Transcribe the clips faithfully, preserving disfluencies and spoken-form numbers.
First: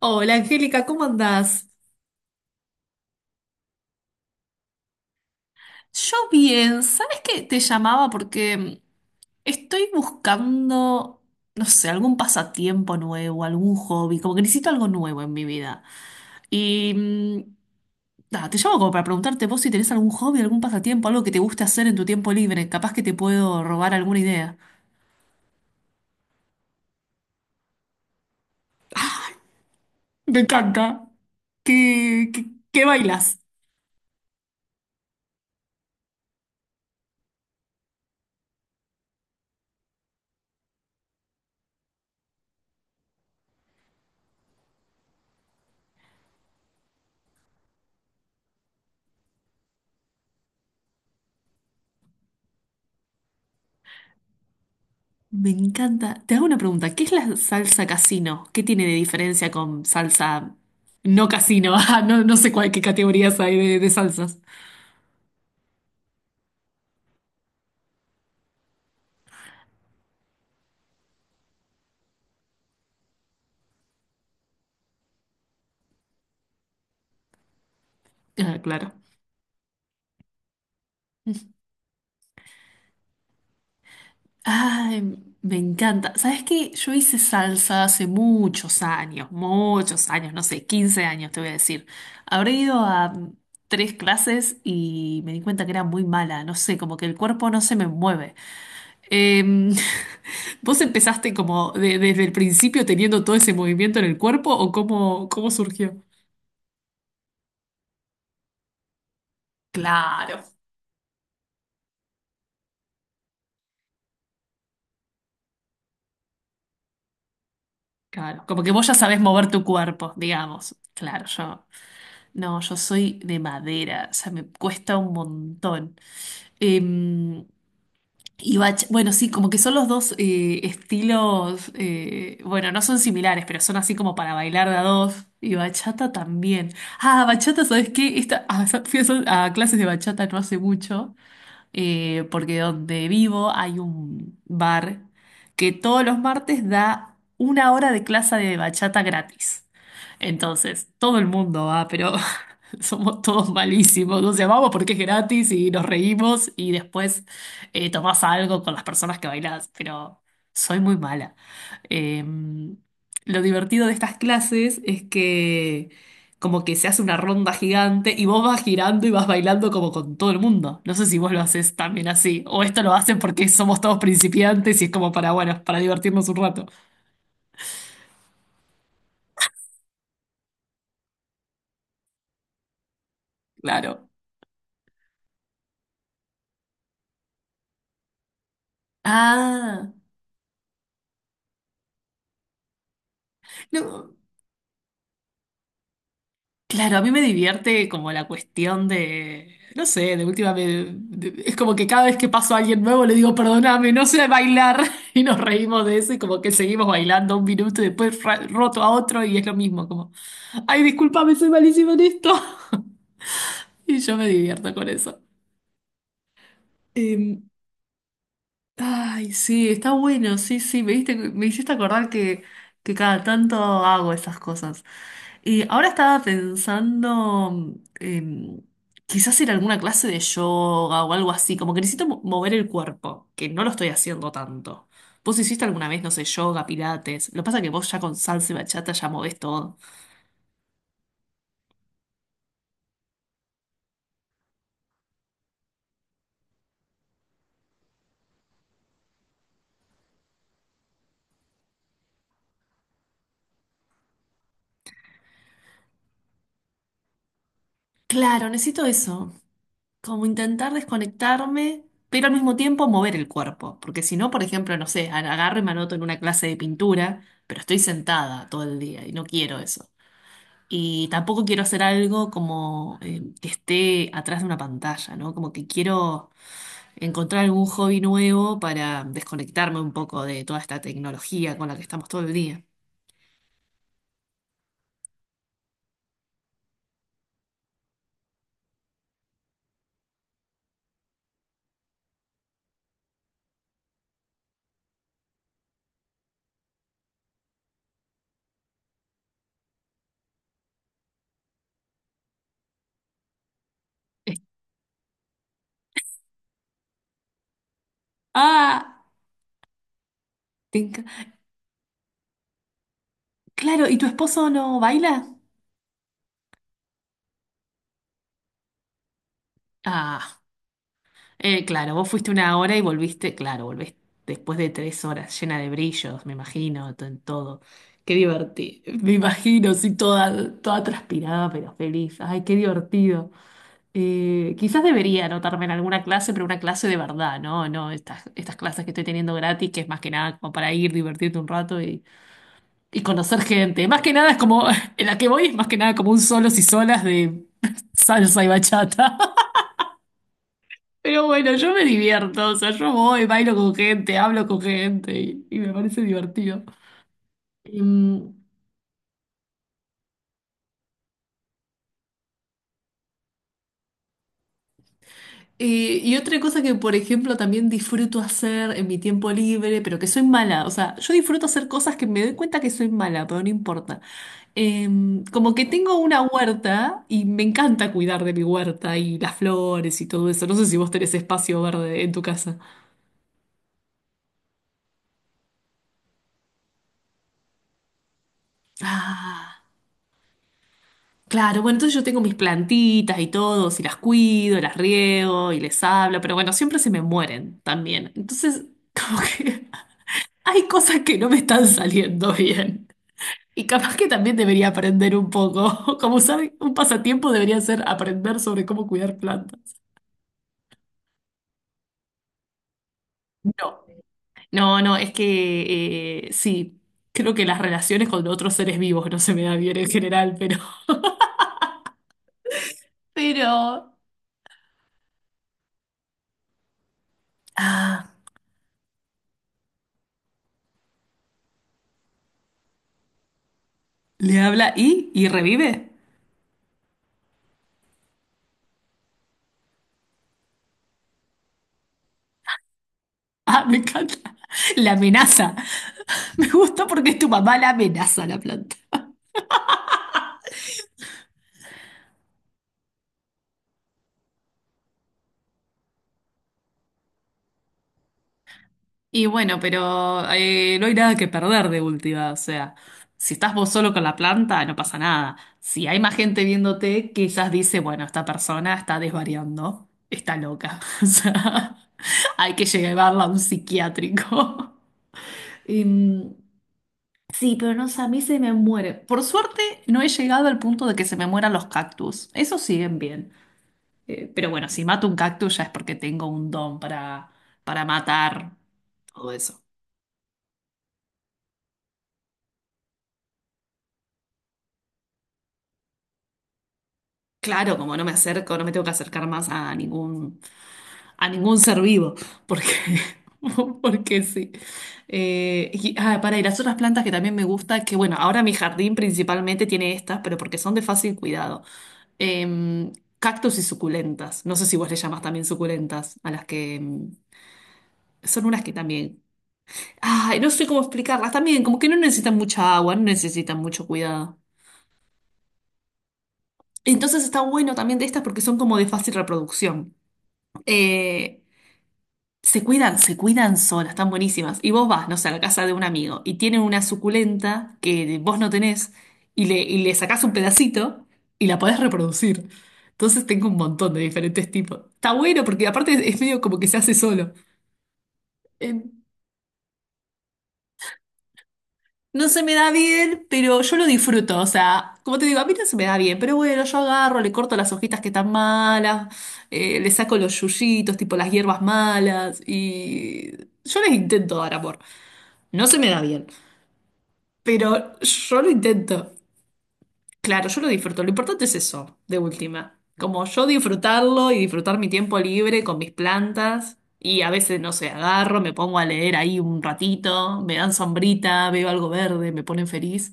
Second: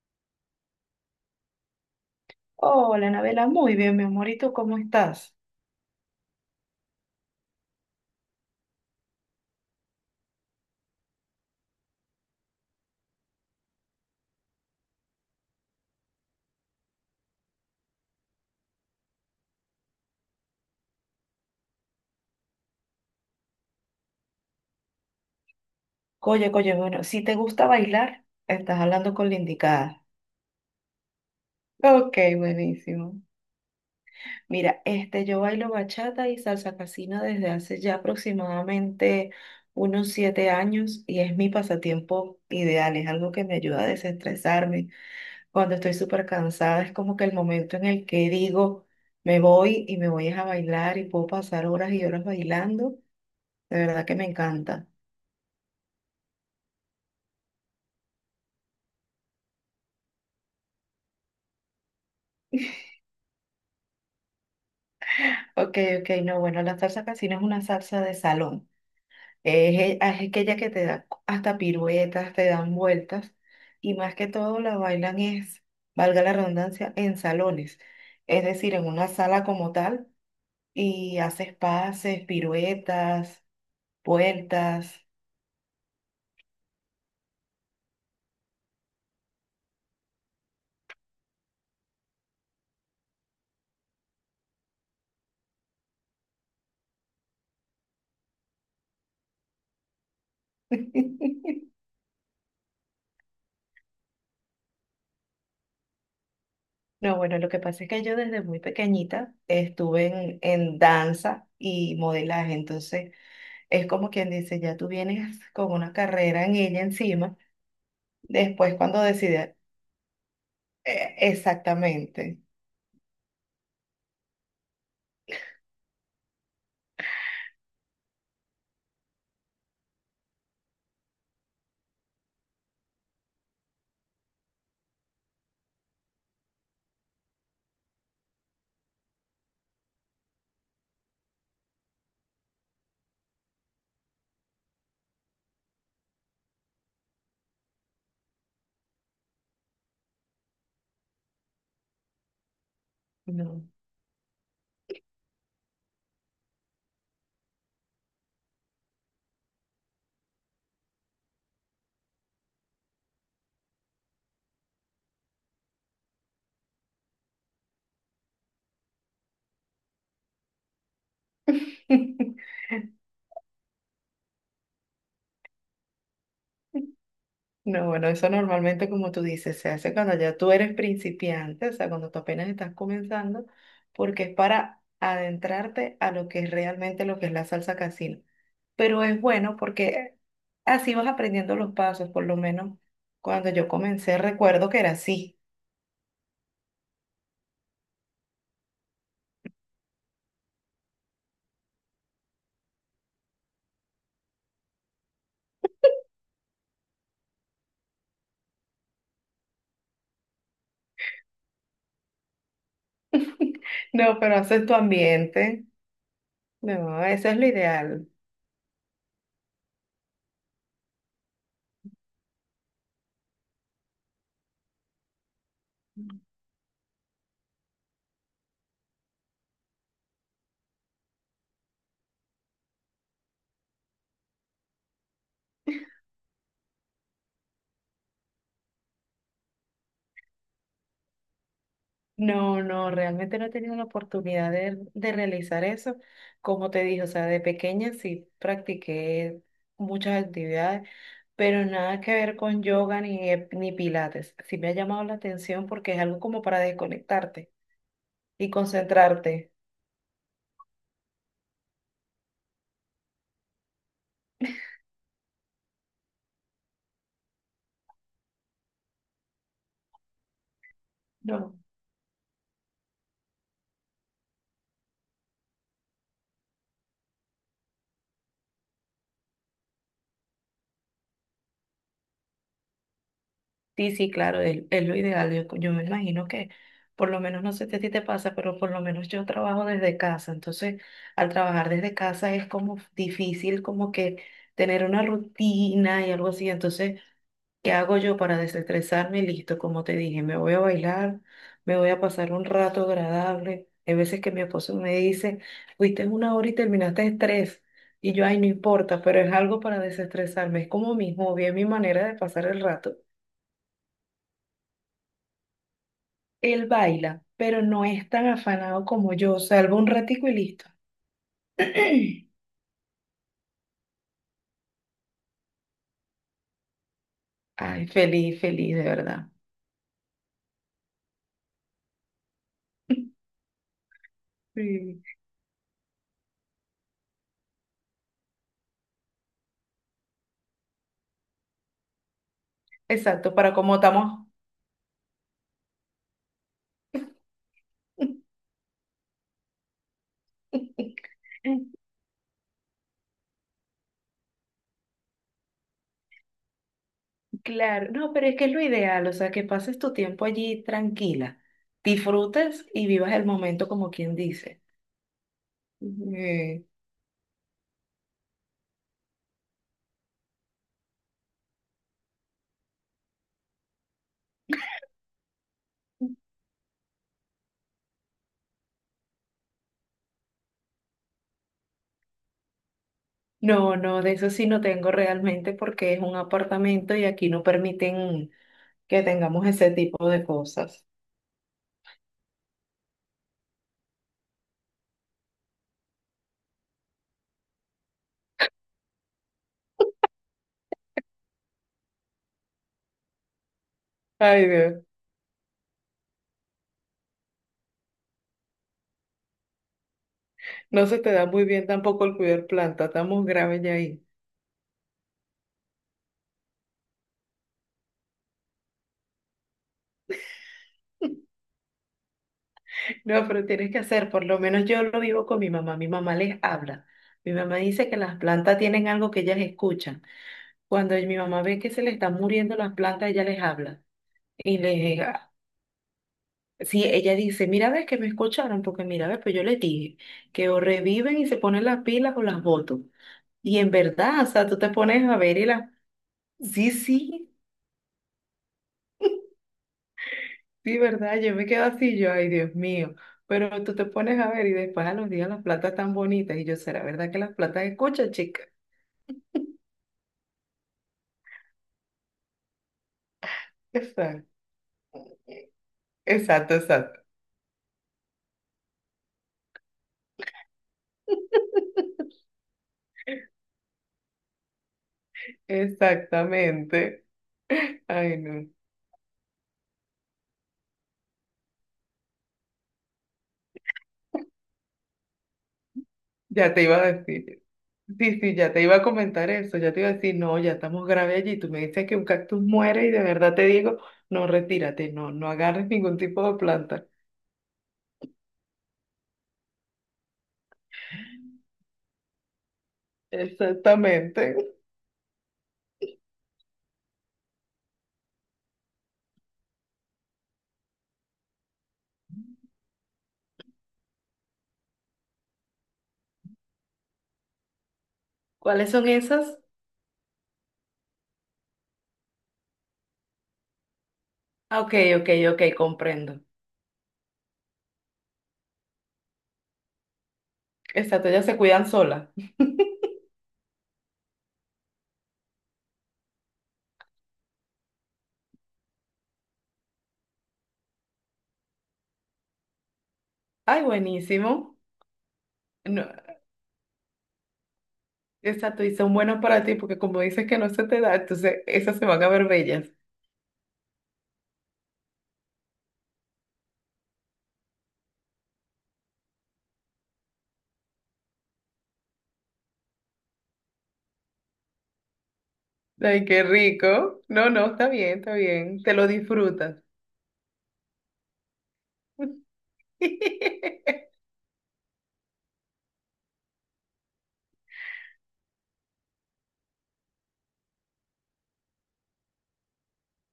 Hola Angélica, ¿cómo andás? Hola, Anabela, muy bien, mi amorito, ¿cómo estás? Yo bien, ¿sabes qué? Te llamaba porque estoy buscando, no sé, algún pasatiempo nuevo, algún hobby, como que necesito algo nuevo en mi vida. Y mm, nada, te llamo como para preguntarte vos si tenés algún hobby, algún pasatiempo, algo que te guste hacer en tu tiempo libre, capaz que te puedo robar alguna idea. Oye, oye, bueno, si te gusta bailar, estás hablando con la indicada. Me encanta. Ok, ¿Qué, qué, qué buenísimo. bailas? Mira, este, yo bailo bachata y salsa casina desde hace ya aproximadamente unos siete años y es mi pasatiempo ideal, es algo que me ayuda a desestresarme. Cuando estoy súper cansada, es como que el momento en el que digo, me voy y me voy es a bailar y puedo pasar horas y horas bailando. De verdad que me encanta. Me encanta. Te hago una pregunta. ¿Qué es la salsa casino? ¿Qué tiene de diferencia con salsa no casino? Ah, no, no sé cuál, qué categorías hay de, de salsas. Ok, ok, no, bueno, la salsa casino es una salsa de salón. Es, e- es aquella que te da hasta piruetas, te dan vueltas y más que todo la bailan es, valga la redundancia, en salones, es Ah, decir, en claro. una sala como tal y haces pases, piruetas, Ay, vueltas. me encanta. ¿Sabes qué? Yo hice salsa hace muchos años, muchos años, no sé, quince años te voy a decir. Habré ido a mm, tres clases y me di cuenta que era muy mala. No sé, como que el cuerpo no se me mueve. Em, ¿vos empezaste como de- desde el principio teniendo todo ese movimiento en el cuerpo o cómo, cómo surgió? No, bueno, lo que pasa es que yo desde muy pequeñita estuve en, Claro, en danza y modelaje, entonces es como quien dice, ya tú vienes con una carrera en ella encima. claro. Como que Después, vos ya cuando sabés mover decide, tu cuerpo, digamos. eh, Claro, yo. exactamente. No, yo soy de madera, o sea, me cuesta un montón. Em, Y bach- bueno, sí, como que son los dos eh, estilos, eh, bueno, no son similares, pero son así como para bailar de a dos. Y bachata también. Ah, bachata, ¿sabes qué? Esta, ah, sa- fui a, sol- a clases de bachata no hace mucho, eh, porque donde vivo hay un bar que todos los martes da una hora de clase de bachata gratis. Entonces, todo el mundo va, pero Somos todos No. malísimos, nos llamamos porque es gratis y nos reímos y después eh, tomás algo con las personas que bailás, pero soy muy mala. Eh, lo divertido de estas clases es que como que se hace una ronda gigante y vos vas girando y vas bailando como con todo el mundo. No sé si vos lo haces también así, o esto lo hacen porque somos todos principiantes y es como para, bueno, para divertirnos un rato. No, bueno, eso normalmente, como tú dices, se hace cuando ya tú eres principiante, o sea, cuando tú apenas estás comenzando, Claro. porque es para adentrarte a lo que es realmente lo que es la salsa casino. Pero es bueno Ah, porque así vas aprendiendo los pasos, por lo menos cuando yo no. comencé, recuerdo que era así. Claro, a mí me divierte como la cuestión de, no sé, de última vez, es como que cada vez que paso a alguien nuevo le digo, perdóname, no sé bailar, y nos reímos de eso y como que seguimos bailando un minuto y después ra- roto a otro y es lo mismo, como, ay, discúlpame, soy malísimo en esto. Y yo No, me pero haces divierto tu con eso. ambiente. No, eso es lo ideal. Ay, sí, está bueno, sí, sí, me diste- me hiciste acordar que, que cada tanto hago esas cosas. Y ahora estaba pensando, em, quizás ir a alguna clase de yoga o algo así, como que necesito mo- mover el cuerpo, que no lo estoy haciendo tanto. ¿Vos hiciste alguna vez, no sé, yoga, pilates? Lo que pasa es que vos ya con salsa y bachata ya movés todo. No, no, realmente no he tenido la oportunidad de, de realizar eso. Como te dije, o sea, de pequeña sí practiqué muchas actividades, pero nada que ver con yoga ni, eh, ni pilates. Sí me ha llamado la atención porque es algo como para desconectarte Claro, y necesito eso. concentrarte. Como intentar desconectarme, pero al mismo tiempo mover el cuerpo, porque si no, por ejemplo, no sé, agarro y me anoto en una clase de pintura, pero estoy sentada todo el día y no quiero eso. Y tampoco No. quiero hacer algo como eh, que esté atrás de una pantalla, ¿no? Como que quiero encontrar algún hobby nuevo para desconectarme un poco de toda esta tecnología con la que estamos todo el día. Sí, sí, claro, es, es lo ideal. Yo, yo me imagino que, por lo menos, no sé si a ti te pasa, pero por lo menos yo trabajo desde casa. Entonces, al trabajar desde casa es como difícil como que tener una rutina y algo así. Entonces, ¿qué hago yo para desestresarme? Listo, como te dije, me voy a bailar, me voy a pasar un rato agradable. Hay veces que Eh, mi esposo me dice, fuiste una hora y terminaste en tres. Y yo, ay, no importa, Ah, pero es algo para desestresarme. Es te como mi enca- hobby, es mi manera de pasar el rato. claro, ¿y tu esposo no baila? Él baila, pero no es tan afanado como yo. Salvo un ratico y Ah. listo. Eh, claro, vos fuiste una hora y volviste, claro, volvés después de tres horas, llena de brillos, me imagino, to- todo. Ay, Qué feliz, feliz, divertido, de me verdad. imagino, sí, toda, toda transpirada, pero feliz. Ay, qué divertido. Eh, quizás Sí, debería anotarme en alguna clase, pero una clase de verdad, ¿no? No, estas, estas clases que estoy teniendo gratis, que es más que nada como para ir, divertirte un rato y, y exacto, conocer para cómo gente. Más que estamos. nada es como, en la que voy es más que nada como un solos y solas de salsa y bachata. Pero bueno, yo me divierto, o sea, yo voy, bailo con gente, hablo con gente y, y me parece divertido. Claro, no, pero Em, es que es lo ideal, o sea, que pases tu tiempo allí tranquila, disfrutes y vivas el momento como quien dice. eh, y otra cosa Eh, que, por ejemplo, también disfruto hacer en mi tiempo libre, pero que soy mala, o sea, yo disfruto hacer cosas que me doy cuenta que soy mala, pero no importa. Em, como que tengo una huerta y me encanta cuidar de mi huerta y las flores y todo eso. No sé si vos tenés espacio verde en tu casa. No, no, de eso sí no tengo realmente porque es un apartamento y aquí no permiten que tengamos Ah. ese tipo de cosas. Claro, bueno, entonces yo tengo mis plantitas y todo, y las cuido, las riego y les hablo, pero bueno, siempre se me mueren también. Entonces, como que hay cosas que no me están saliendo bien. Y capaz que también Ay, debería Dios. aprender un poco. Como saben, un pasatiempo debería ser aprender sobre cómo cuidar plantas. No se te da muy bien tampoco el cuidar planta, estamos graves ya No, ahí. no, no, es que eh, sí, creo que las relaciones con otros seres vivos no se me dan bien en general, pero... No, pero tienes que Pero... hacer, por lo menos yo lo vivo con mi mamá, mi mamá les habla. Mi mamá dice que Ah, las plantas tienen algo que ellas escuchan. Cuando mi mamá ve que se le están muriendo las plantas, ella les habla. le Y habla les, y, y ah, revive. sí, ella dice, mira, ves que me escucharon, porque mira, ves, pues yo les dije que o reviven y se ponen las pilas o las boto. Y Ah, en me verdad, o encanta. sea, tú te La pones a ver y amenaza. las... Me Sí, gusta porque es tu sí, mamá la amenaza a la planta. sí, verdad, yo me quedo así, yo, ay, Dios mío. Pero tú te pones a ver y después a los días las platas tan bonitas. Y yo, ¿será verdad que las platas escuchan, chica? Y bueno, pero eh, no hay nada que perder de última. O sea, si estás vos solo con la Exacto, planta, no pasa nada. Si hay más gente exacto, exacto. viéndote, quizás dice, bueno, esta persona está desvariando, está loca. O sea, hay que llevarla a un psiquiátrico. Em, Exactamente. sí, pero no sé, a Ay, mí se no. me muere. Por suerte, no he llegado al punto de que se me mueran los cactus. Esos siguen bien. Eh, pero bueno, si mato un cactus ya es porque tengo un Ya te iba don a para, decir. para Sí, sí, ya matar te iba a comentar todo eso. eso. Ya te iba a decir, no, ya estamos grave allí. Tú me dices que un cactus muere y de verdad te digo, no, retírate, no, no agarres ningún tipo de planta. Claro, como no me acerco, no me tengo que acercar más a ningún, a ningún ser vivo, porque, porque Exactamente. sí. Eh, y, ah, para, y las otras plantas que también me gusta, que bueno, ahora mi jardín principalmente tiene estas, pero porque son de fácil cuidado. Em, cactus y suculentas. No sé si vos le llamás también suculentas, a las que em, son unas ¿Cuáles que son también esas? ay, no sé cómo explicarlas también, como que no necesitan mucha agua, no necesitan mucho cuidado. Ah, Ok, ok, ok, comprendo. Entonces está bueno también de estas porque son como de fácil reproducción. Exacto, ellas se Eh, cuidan solas. se cuidan, se cuidan solas, están buenísimas. Y vos vas, no sé, a la casa de un amigo y tienen una suculenta que vos no tenés y le, y le sacás un pedacito y la podés reproducir. Entonces tengo un Ay, montón de diferentes buenísimo. tipos. Está bueno porque No, aparte es medio como que se hace solo. exacto, y son buenos para ti porque como dices que no se te da, entonces esas se van a ver No se me bellas. da bien, pero yo lo disfruto. O sea, como te digo, a mí no se me da bien, pero bueno, yo agarro, le corto las hojitas que están malas, eh, le saco los yuyitos, tipo las hierbas malas, y yo les intento dar amor. No se me da Ay, qué bien, rico. No, no, está pero bien, está yo lo bien. Te lo intento. disfrutas. Claro, yo lo disfruto. Lo importante es eso, de última. Como yo disfrutarlo y disfrutar mi tiempo libre con mis plantas. Y a veces, no sé, agarro, me pongo a leer ahí un ratito, me dan sombrita, veo algo verde, me ponen feliz.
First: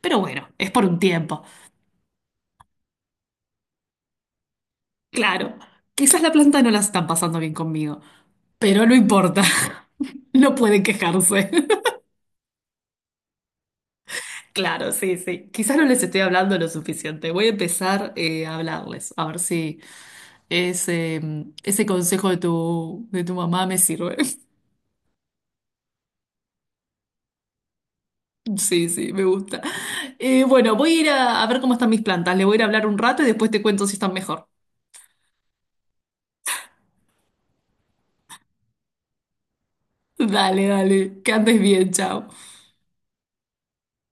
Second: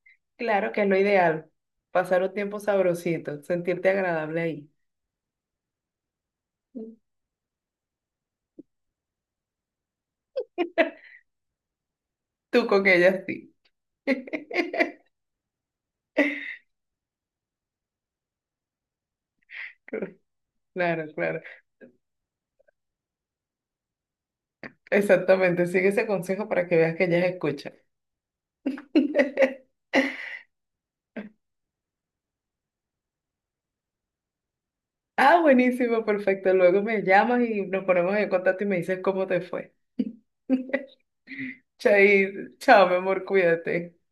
Pero bueno, es Claro que por es lo un tiempo. ideal. Pasar un tiempo sabrosito, sentirte agradable ahí. Claro, quizás la planta no la están pasando bien conmigo, pero no importa. No pueden quejarse. Tú con ellas sí. Claro, sí, sí. Quizás no les estoy hablando lo suficiente. Voy a empezar eh, a hablarles, a ver si Claro, ese, claro. ese consejo de tu, de tu mamá me sirve. Exactamente. Sigue ese consejo para que veas que ellas escuchan. Sí, sí, me gusta. Eh, bueno, voy a ir a, a ver cómo están mis plantas. Le voy a ir a hablar un rato y después te cuento si están mejor. Ah, buenísimo, perfecto. Luego me llamas y nos ponemos en contacto y me dices cómo te fue. Dale, dale. Que andes bien, chao. Chai, chao, mi amor, cuídate.